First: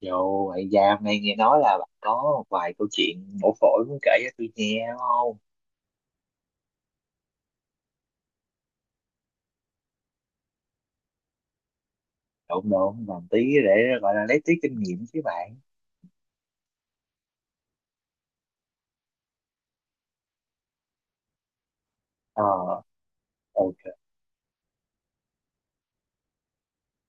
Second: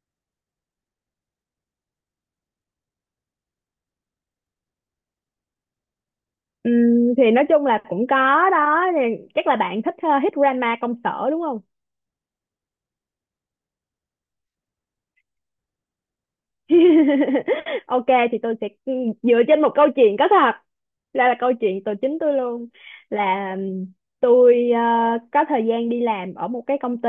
Dù vậy ra hôm nay nghe nói là bạn có một vài câu chuyện mổ phổi muốn kể cho tôi nghe đúng không? Thì nói chung là cũng có đó. Thì chắc là bạn thích Hit Grandma công sở đúng không? Độn độn làm tí để gọi là lấy tí kinh nghiệm chứ bạn. Ok, thì tôi sẽ dựa trên một câu chuyện có thật, là câu chuyện tôi, chính tôi Ờ, luôn. Là ok. tôi có thời gian đi làm ở một cái công ty,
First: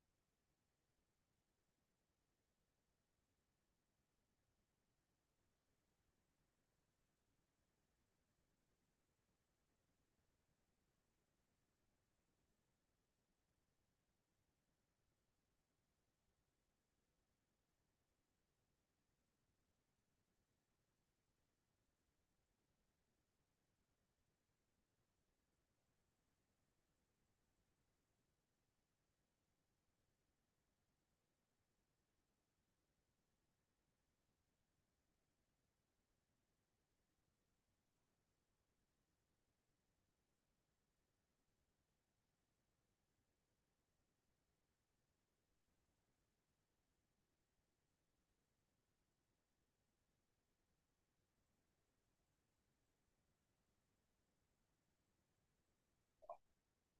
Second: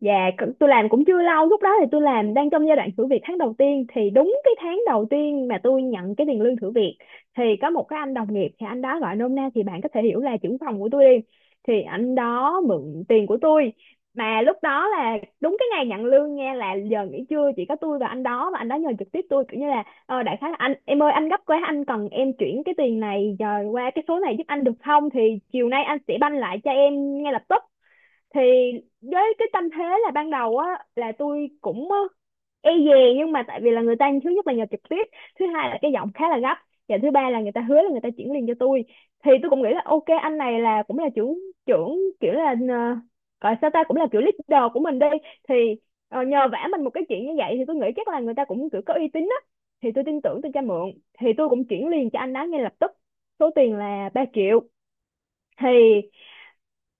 và tôi làm cũng chưa lâu, lúc đó thì tôi làm đang trong giai đoạn thử việc tháng đầu tiên. Thì đúng cái tháng đầu tiên mà tôi nhận cái tiền lương thử việc thì có một cái anh đồng nghiệp, thì anh đó gọi nôm na thì bạn có thể hiểu là trưởng phòng của tôi đi. Thì anh đó mượn tiền của tôi, mà lúc đó là đúng cái ngày nhận lương nha, là giờ nghỉ trưa chỉ có tôi và anh đó, và anh đó nhờ trực tiếp tôi kiểu như là đại khái là anh em ơi, anh gấp quá, anh cần em chuyển cái tiền này giờ qua cái số này giúp anh được không, thì chiều nay anh sẽ banh lại cho em ngay lập tức. Thì với cái tâm thế là ban đầu á, là tôi cũng e dè, nhưng mà tại vì là người ta thứ nhất là nhờ trực tiếp, thứ hai là cái giọng khá là gấp, và thứ ba là người ta hứa là người ta chuyển liền cho tôi. Thì tôi cũng nghĩ là ok, anh này là cũng là trưởng trưởng kiểu là, gọi sao ta, cũng là kiểu leader của mình đi. Thì nhờ vả mình một cái chuyện như vậy thì tôi nghĩ chắc là người ta cũng kiểu có uy tín á, thì tôi tin tưởng, tôi cho mượn. Thì tôi cũng chuyển liền cho anh đó ngay lập tức, số tiền là 3 triệu. Thì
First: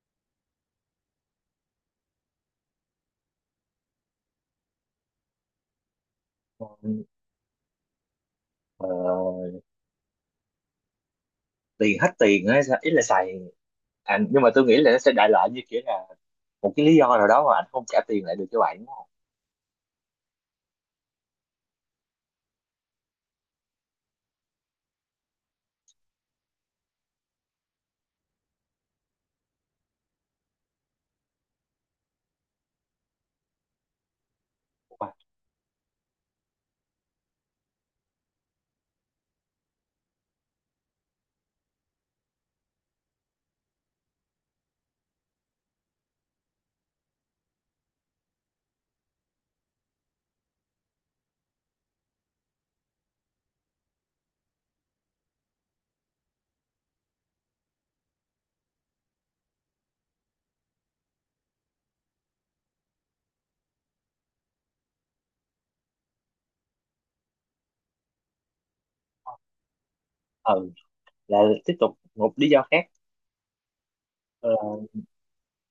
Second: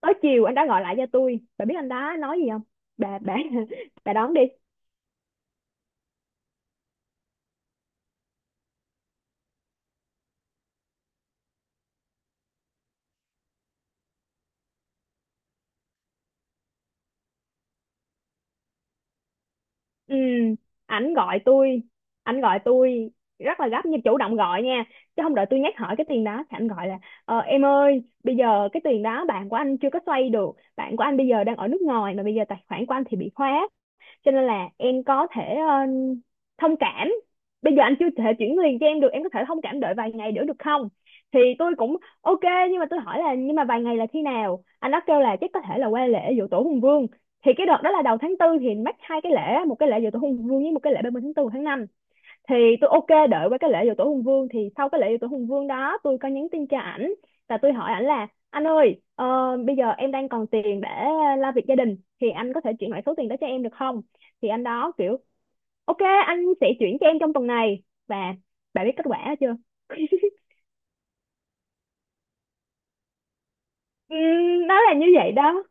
tới chiều anh đã gọi lại cho tôi, bà biết anh đó nói gì không? Bà bà đón đi. Ờ, Tiền hết tiền á, ý là xài. À, nhưng mà tôi nghĩ là nó sẽ đại loại như kiểu là một cái lý do nào đó mà anh không trả tiền lại được cho bạn đúng không? Ừ, ảnh gọi tôi ảnh gọi tôi rất là gấp, nhưng chủ động gọi nha, chứ không đợi tôi nhắc hỏi cái tiền đó. Thì ảnh gọi là em ơi, bây giờ cái tiền đó bạn của anh chưa có xoay được, bạn của anh bây giờ đang ở nước ngoài, mà bây giờ tài khoản của anh thì bị khóa, cho nên là em À, có thể thông cảm, bây giờ anh chưa thể chuyển liền cho em được, em có thể thông cảm đợi vài ngày nữa được không? Thì tôi cũng ok, nhưng mà tôi hỏi là nhưng mà vài ngày là khi nào. Anh đó kêu là chắc có thể là qua lễ giỗ tổ Hùng Vương. Thì cái đợt đó là đầu tháng tư thì mắc hai cái lễ, một cái lễ giỗ tổ Hùng Vương với một cái lễ 30 tháng 4 tháng năm. Thì tôi ok, đợi qua cái lễ dỗ tổ Hùng Vương. Thì sau cái lễ dỗ tổ Hùng Vương đó tôi có nhắn tin cho ảnh, và tôi hỏi ảnh là anh ơi, bây giờ em đang còn tiền để lo việc gia đình, thì anh có thể chuyển lại số tiền đó cho em được không? Thì anh đó kiểu ok, anh sẽ chuyển cho em trong tuần này. Và bà biết kết quả chưa? ừ, là tiếp tục một lý do khác. Ờ, Nó là như vậy đó,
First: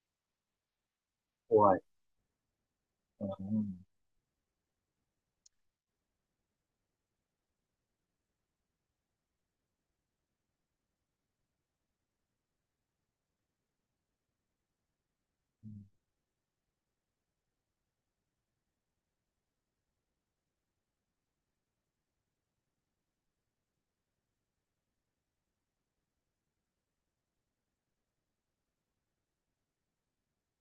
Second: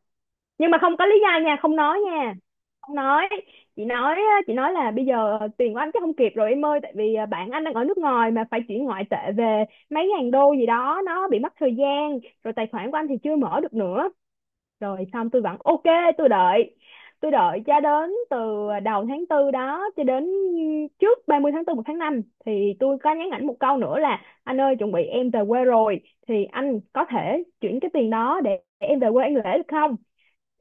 nhưng mà không có lý do nha, không rồi, nói nha, không ừ, nói. Chị nói á, chị nói là bây giờ tiền của anh chắc không kịp rồi em ơi, tại vì bạn anh đang ở nước ngoài mà phải chuyển ngoại tệ về, mấy ngàn đô gì đó nó bị mất thời gian, rồi tài khoản của anh thì chưa mở được nữa. Rồi xong tôi vẫn ok, tôi đợi, tôi đợi cho đến từ đầu tháng tư đó, cho đến trước 30 tháng 4, 1 tháng 5 thì tôi có nhắn ảnh một câu nữa là anh ơi, chuẩn bị em về quê rồi, thì anh có thể chuyển cái tiền đó để em về quê ăn lễ được không?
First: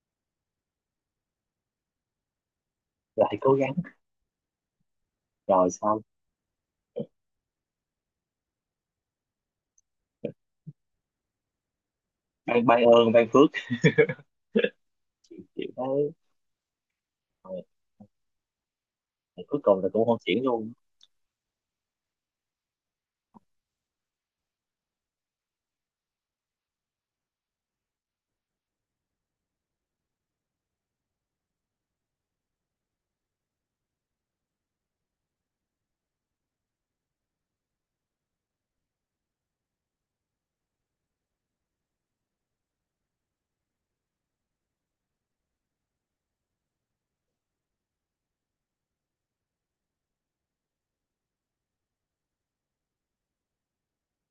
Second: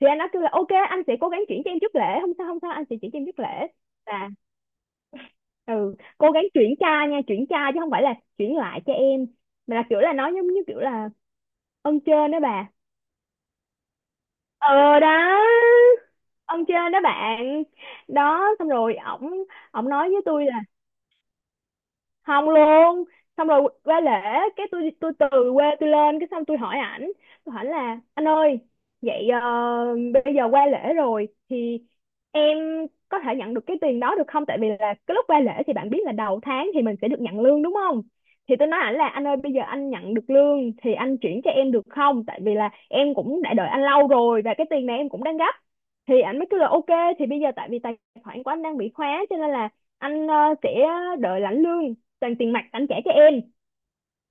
Thì anh đã kêu là ok, anh sẽ cố gắng chuyển cho em trước lễ, không sao không sao, anh sẽ chuyển cho em lại trước cố lễ. gắng Là rồi ừ, xong. cố gắng chuyển ca nha, chuyển ca chứ không phải là chuyển lại cho em, mà là kiểu là nói giống như kiểu là ơn trên đó Ban bà. ban ơn ban phước, Ờ đó, kiểu đấy. ơn trên đó bạn. Đó xong rồi ổng, Rồi, cuối cùng là ổng cũng nói không với chuyển tôi luôn. không luôn. Xong rồi qua lễ, cái tôi từ quê tôi lên, cái xong tôi hỏi ảnh, tôi hỏi là anh ơi, vậy bây giờ qua lễ rồi thì em có thể nhận được cái tiền đó được không, tại vì là cái lúc qua lễ thì bạn biết là đầu tháng thì mình sẽ được nhận lương đúng không? Thì tôi nói ảnh là anh ơi, bây giờ anh nhận được lương thì anh chuyển cho em được không, tại vì là em cũng đã đợi anh lâu rồi và cái tiền này em cũng đang gấp. Thì ảnh mới kêu là ok, thì bây giờ tại vì tài khoản của anh đang bị khóa, cho nên là anh sẽ đợi lãnh lương toàn tiền mặt anh trả cho em.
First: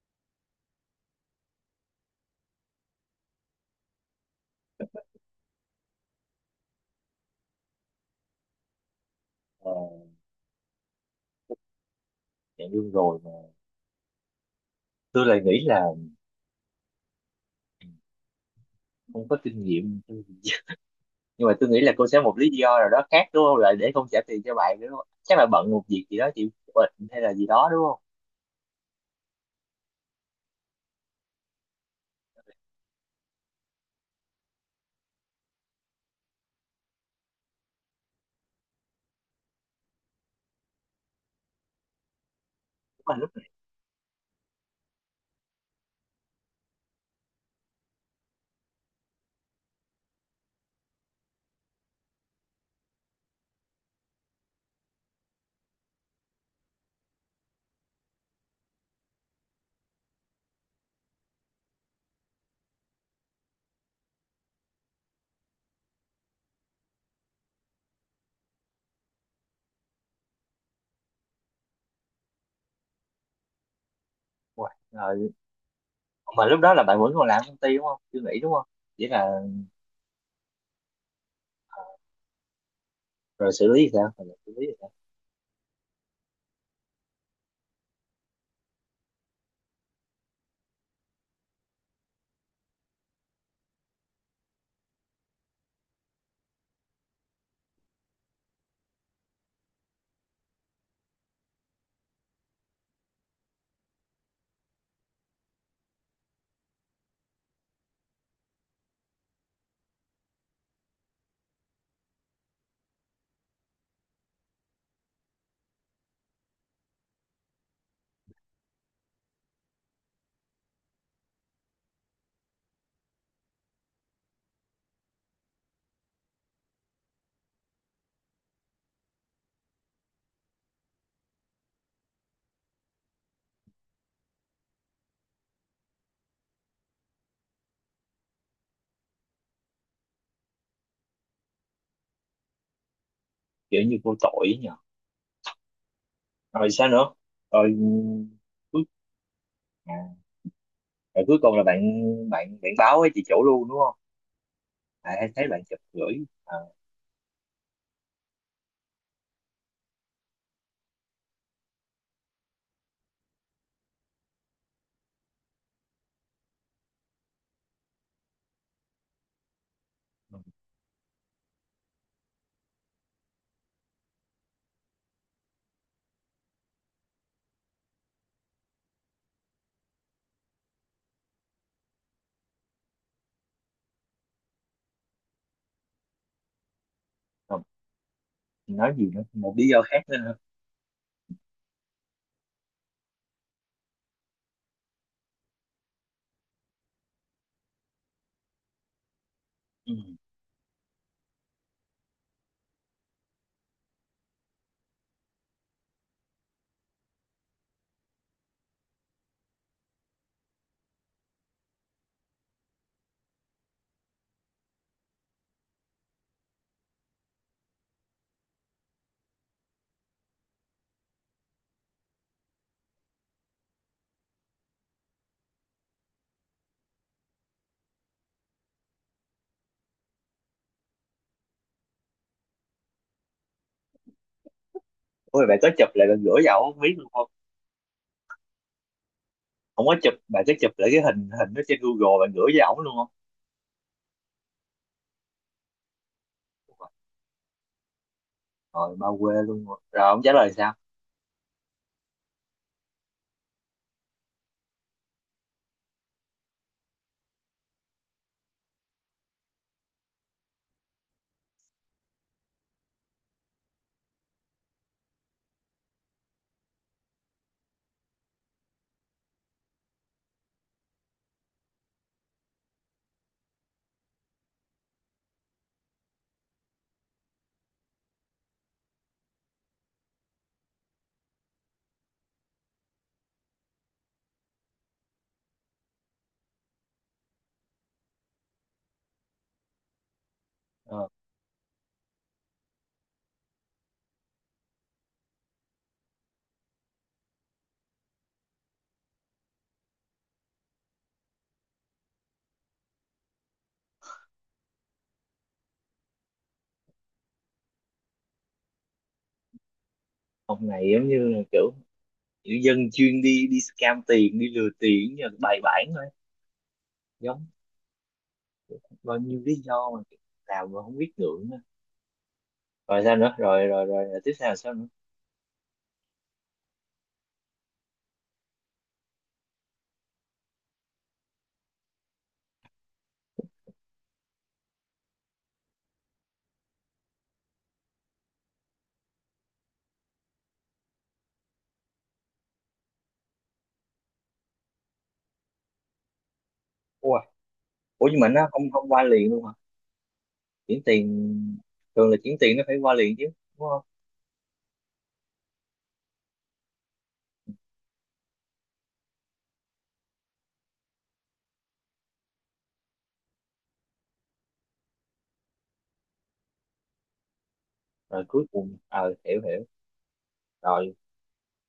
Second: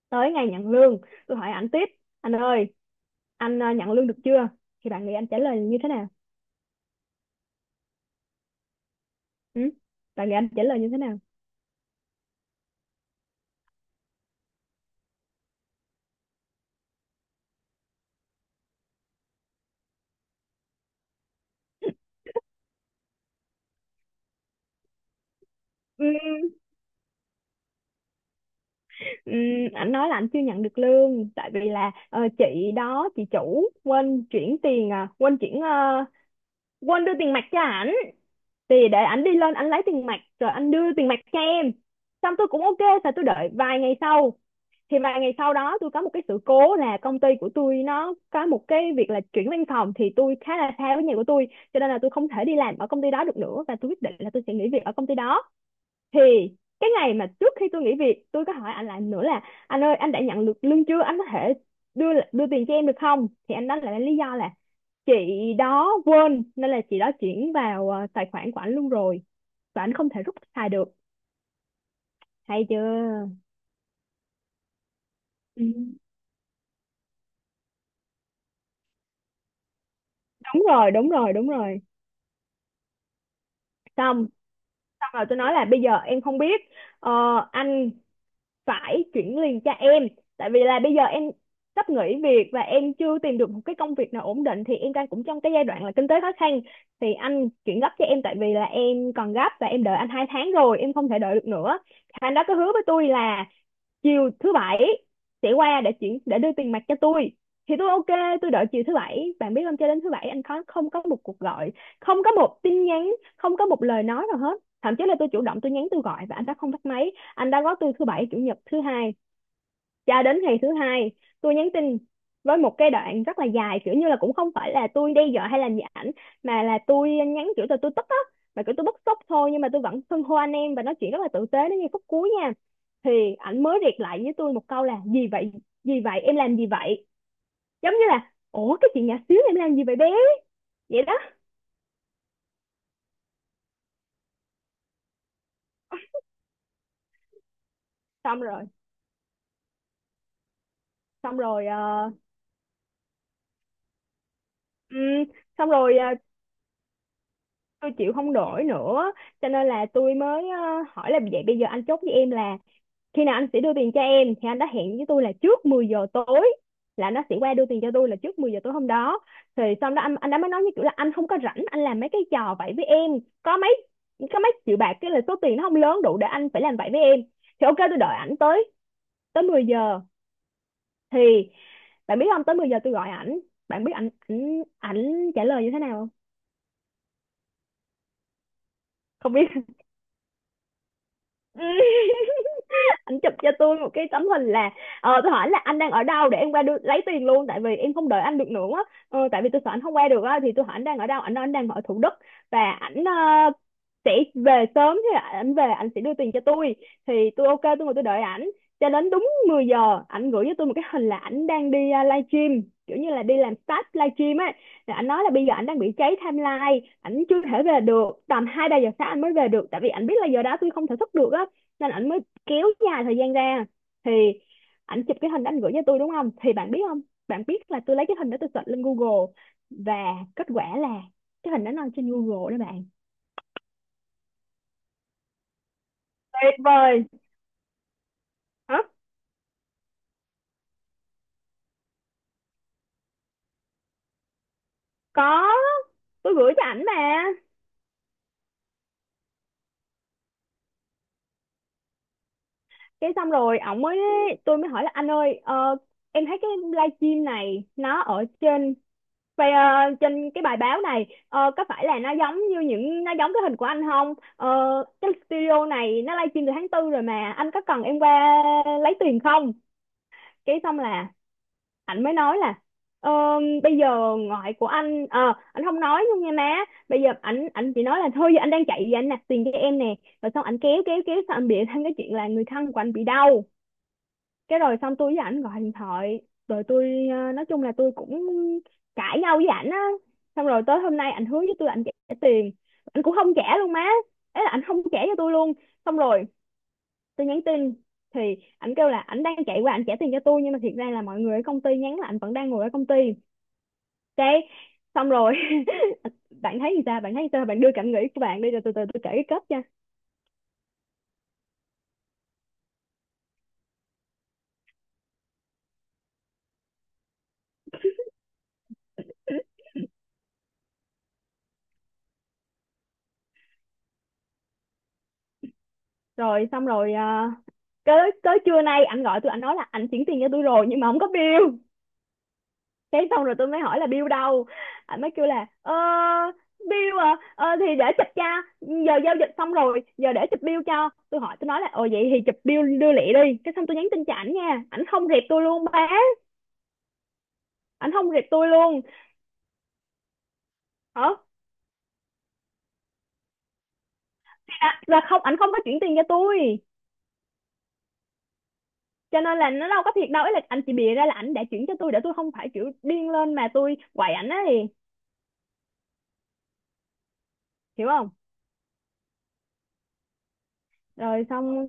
Tới ngày nhận lương tôi hỏi anh tiếp, anh ơi anh nhận lương được chưa? Thì bạn nghĩ anh trả lời như thế nào? Ừ? Ờ. Bạn nghĩ anh trả lời như thế nào? Dạng lương rồi mà tôi lại nghĩ là không có kinh nghiệm, nhưng mà tôi nghĩ là cô sẽ một lý do nào đó khác đúng không, lại để không trả tiền cho bạn đúng không? Chắc là bận một việc ừ, gì đó, chị bệnh hay là gì đó đúng không? ừ, anh nói là anh chưa nhận được lương, tại vì là chị đó, chị chủ quên chuyển tiền, à quên chuyển, quên đưa tiền mặt cho ảnh, thì để ảnh đi lên ảnh lấy tiền mặt rồi anh đưa tiền mặt cho em. Xong tôi cũng ok sao, Mà tôi lúc đợi vài ngày sau. Thì vài ngày sau đó tôi có một cái sự cố là công ty của tôi nó có một cái việc là chuyển văn phòng, thì tôi khá là xa với nhà của tôi, cho nên là tôi không thể đi làm ở công ty đó được nữa, và tôi quyết định là tôi sẽ nghỉ việc ở công ty đó. Thì cái ngày mà trước khi tôi nghỉ việc, tôi có hỏi anh lại nữa là anh ơi, anh đã nhận được lương chưa, anh có thể đưa đưa tiền cho em được không? Thì anh đó lại lý do là chị đó quên, nên là chị đó chuyển vào tài khoản của anh luôn rồi, và anh không thể rút xài được hay chưa. rồi Ừ. mà lúc đó là bạn vẫn còn làm công ty đúng không, chưa nghĩ đúng không? Chỉ là Đúng rồi đúng rồi đúng rồi. rồi xử lý thì sao, Xong, rồi xử lý sao? xong rồi tôi nói là bây giờ em không biết, ờ, anh phải chuyển liền cho em, tại vì là bây giờ em sắp nghỉ việc và em chưa tìm được một cái công việc nào ổn định, thì em đang cũng trong cái giai đoạn là kinh tế khó khăn, thì anh chuyển gấp cho em, tại vì là em còn gấp và em đợi anh 2 tháng rồi, em không thể đợi được nữa. Anh đó có hứa với tôi là chiều thứ bảy sẽ qua để chuyển, để đưa tiền mặt cho tôi. Thì tôi ok, tôi đợi chiều thứ bảy. Bạn biết không, cho đến thứ bảy anh có không có một cuộc gọi, không có một tin nhắn, không có một lời nói nào hết, thậm chí là tôi chủ động tôi nhắn, tôi gọi và anh đã không bắt máy. Anh đã gói tôi thứ bảy chủ nhật thứ hai, cho đến ngày thứ hai tôi nhắn tin với một cái đoạn rất là dài, kiểu như là cũng không phải là tôi đe dọa hay là gì ảnh, mà là tôi nhắn kiểu là tôi tức á, mà kiểu tôi bức xúc thôi, nhưng mà tôi vẫn xưng hô anh em và nói chuyện rất là tử tế đến ngay phút cuối nha. Thì ảnh mới riệt lại với tôi một câu là gì vậy, gì vậy, em làm gì vậy, giống như là ủa cái chuyện nhỏ xíu, em làm gì vậy bé, vậy đó. Kiểu như vô tội ấy, rồi sao nữa? Rồi, ừ, Xong rồi, cuối à, rồi cuối xong cùng là rồi bạn, bạn báo với chị chủ luôn đúng không? À, ừm, em thấy bạn xong chụp rồi gửi. À, tôi chịu không nổi nữa, cho nên là tôi mới hỏi là vậy bây giờ anh chốt với em là khi nào anh sẽ đưa tiền cho em. Thì anh đã hẹn với tôi là trước 10 giờ tối, là nó sẽ qua đưa tiền cho tôi là trước 10 giờ tối hôm đó. Thì xong đó anh đã mới nói như kiểu là anh không có rảnh anh làm mấy cái trò vậy với em, có mấy có mấy triệu bạc, cái là số tiền nó không lớn đủ để anh phải làm vậy với em. Thì ok tôi đợi ảnh tới, tới 10 giờ. Thì bạn biết không, tới 10 giờ tôi gọi ảnh, bạn biết ảnh ảnh ảnh trả lời như thế nào không? không, nói gì nữa, Không một lý do khác nữa hả? biết. Ảnh chụp cho tôi một cái tấm hình là, tôi hỏi là anh đang ở đâu để em qua đưa, lấy tiền luôn tại vì em không đợi anh được nữa á. Ờ, tại vì tôi sợ anh Ừ. không qua được á thì tôi hỏi anh đang ở đâu, anh nói anh đang ở Thủ Đức và ảnh sẽ về sớm, thế là ảnh về ảnh sẽ đưa tiền cho tôi. Thì tôi ok, tôi ngồi tôi đợi ảnh cho đến đúng 10 giờ ảnh gửi cho tôi một cái hình là ảnh đang đi live stream, kiểu như là đi làm stage live stream ấy. Rồi ảnh nói là bây giờ ảnh đang bị cháy timeline, ảnh chưa thể về được, tầm hai ba giờ sáng ảnh mới về được tại vì ảnh biết là giờ đó tôi không thể thức được á, nên ảnh mới kéo dài thời gian ra. Thì ảnh chụp cái hình đó ảnh gửi cho tôi đúng không, thì bạn biết không, bạn biết là tôi lấy cái hình đó tôi search lên Google và kết quả là cái hình đó nó trên Google đó bạn. Ôi, bạn có chụp lại bạn gửi cho Tuyệt ổng không, biết vời. luôn không? Hả? Không có chụp, bạn có chụp lại cái hình hình đó trên Google bạn gửi cho ổng luôn không? Có, tôi gửi cho ảnh Ôi, mà. rồi bao quê luôn rồi. Rồi ông trả lời sao? Cái xong rồi ổng mới, tôi mới hỏi là anh ơi, em thấy cái livestream này nó ở trên vậy, trên cái bài báo này có phải là nó giống như những nó giống cái hình của anh không? Ờ, cái studio này nó livestream từ tháng tư rồi mà, anh có cần em qua lấy tiền không? Cái xong là ảnh mới nói là "Ờ, bây giờ ngoại của anh anh không nói luôn nha má, bây giờ anh chỉ nói là thôi giờ anh đang chạy về anh nạp tiền cho em nè". Rồi xong anh kéo kéo kéo xong anh bịa thêm cái chuyện là người thân của anh bị đau. Cái rồi xong tôi với ảnh gọi điện thoại, rồi tôi nói chung là tôi cũng cãi nhau với ảnh á. Xong rồi tới hôm Ờ, nay ảnh hứa với tôi là ảnh trả tiền, ảnh cũng không trả luôn má, ấy là ảnh không trả cho tôi luôn. Xong rồi tôi nhắn tin thì ảnh kêu là ảnh đang chạy qua ảnh trả tiền cho tôi, nhưng mà thiệt ra là mọi người ở công ty nhắn là ảnh vẫn đang ngồi ở công ty. Đấy, xong rồi bạn thấy gì ta? Bạn thấy gì ta? Bạn đưa cảm nghĩ của bạn đi rồi từ từ tôi kể cái kết nha. ông này giống như là kiểu kiểu dân chuyên đi đi scam tiền, đi lừa tiền như là bài bản thôi. Giống bao nhiêu lý do mà làm mà không biết ngượng á. Rồi sao nữa? Rồi tiếp theo là sao nữa? Rồi xong rồi à, tới tới trưa nay ảnh gọi tôi, anh nói là ảnh chuyển tiền cho tôi rồi nhưng mà không có bill. Cái xong rồi tôi mới hỏi là bill đâu? Ảnh mới kêu là bill à, thì để chụp cho, giờ giao dịch xong rồi giờ để chụp bill cho tôi. Hỏi tôi nói là ồ vậy thì chụp bill đưa lẹ đi, cái xong tôi nhắn tin cho ảnh nha, ảnh không rep tôi luôn ba, Ủa, ảnh ủa không nhưng rep mà tôi nó không luôn. không qua liền luôn hả? Chuyển Hả? tiền thường là chuyển tiền nó phải qua liền chứ, đúng không? Là không, ảnh không có chuyển tiền cho tôi cho nên là nó đâu có thiệt đâu, ấy là anh chỉ bịa ra là ảnh đã chuyển cho tôi để tôi không phải kiểu điên lên mà tôi quậy ảnh á, thì hiểu không? Rồi cuối cùng ờ hiểu hiểu. Rồi Rồi xong,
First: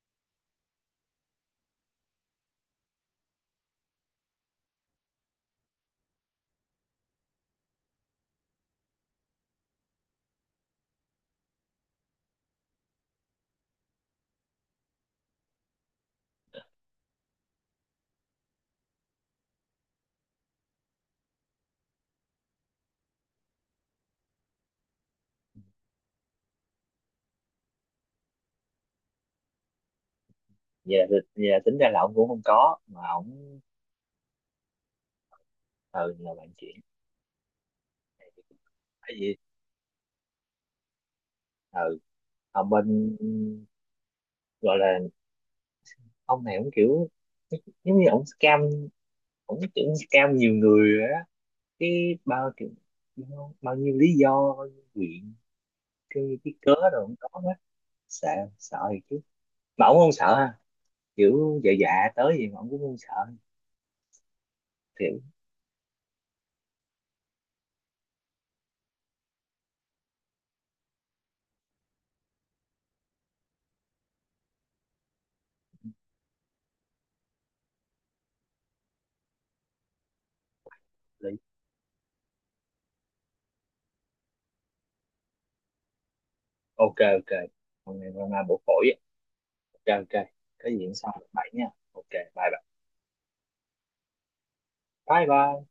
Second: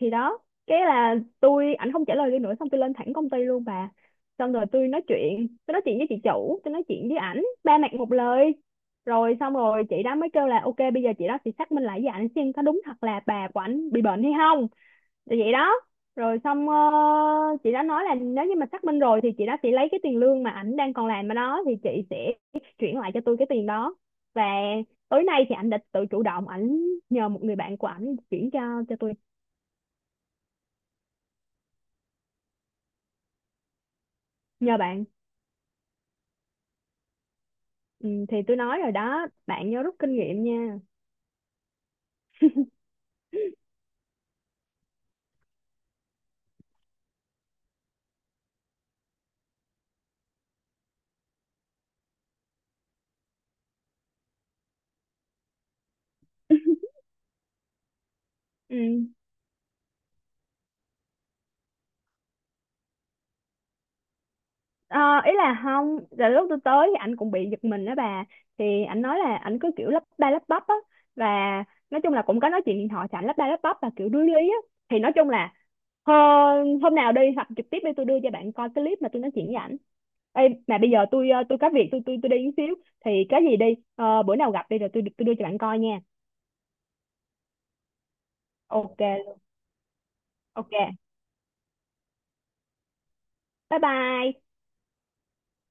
thì đó, cái là tôi ảnh không trả lời tôi nữa, xong tôi lên thẳng công ty luôn bà. Xong rồi tôi nói chuyện với chị chủ, tôi nói chuyện với ảnh ba mặt một lời. Rồi xong rồi chị đó mới kêu là ok, bây giờ chị đó sẽ xác minh lại với ảnh xem có đúng thật là bà của ảnh bị bệnh hay không. Thì vậy đó, rồi xong, chị đã nói là nếu như mà xác minh rồi thì chị đã sẽ lấy cái tiền lương mà ảnh đang còn làm ở đó thì chị sẽ chuyển lại cho tôi cái tiền đó. Và tối nay thì ảnh đã tự chủ động ảnh nhờ một người bạn của ảnh chuyển cho tôi, vậy là, vậy là tính ra là ông cũng không có mà ông nhờ bạn. ừ là bạn chuyển Ừ, này, thì tôi nói rồi tại đó, vì bạn nhớ rút kinh nghiệm nha. ừ ông bên gọi là ông này ông kiểu giống như ông scam, ông kiểu scam nhiều người rồi á, cái bao kiểu bao nhiêu lý do bao nhiêu chuyện, cái cớ rồi ông có hết. Sợ, Ừ. sợ thì chứ mà ông không sợ ha, kiểu dạ dạ tới gì mà ông cũng không sợ, Ờ, kiểu ý là không, là lúc tôi tới thì anh cũng bị giật mình đó bà, thì anh nói là anh cứ kiểu lắp ba lắp bắp á, và nói chung là cũng có nói chuyện điện thoại thì anh lắp ba lắp bắp và kiểu đuối lý á. Thì nói chung là, ờ, hôm nào đi hoặc trực tiếp đi tôi đưa cho bạn coi cái clip mà tôi nói chuyện với ảnh. Ê, mà bây giờ tôi lý- ờ, tôi có việc, tôi đi một xíu, thì cái gì đi, ờ, bữa nào gặp đi rồi tôi đưa cho bạn coi nha. ok ok. Hôm nay hôm nay bổ phổi á. Ok Ok ok. Có gì hôm ok, sau bậy nha. Ok, bye bye. bye bye. Bye bye.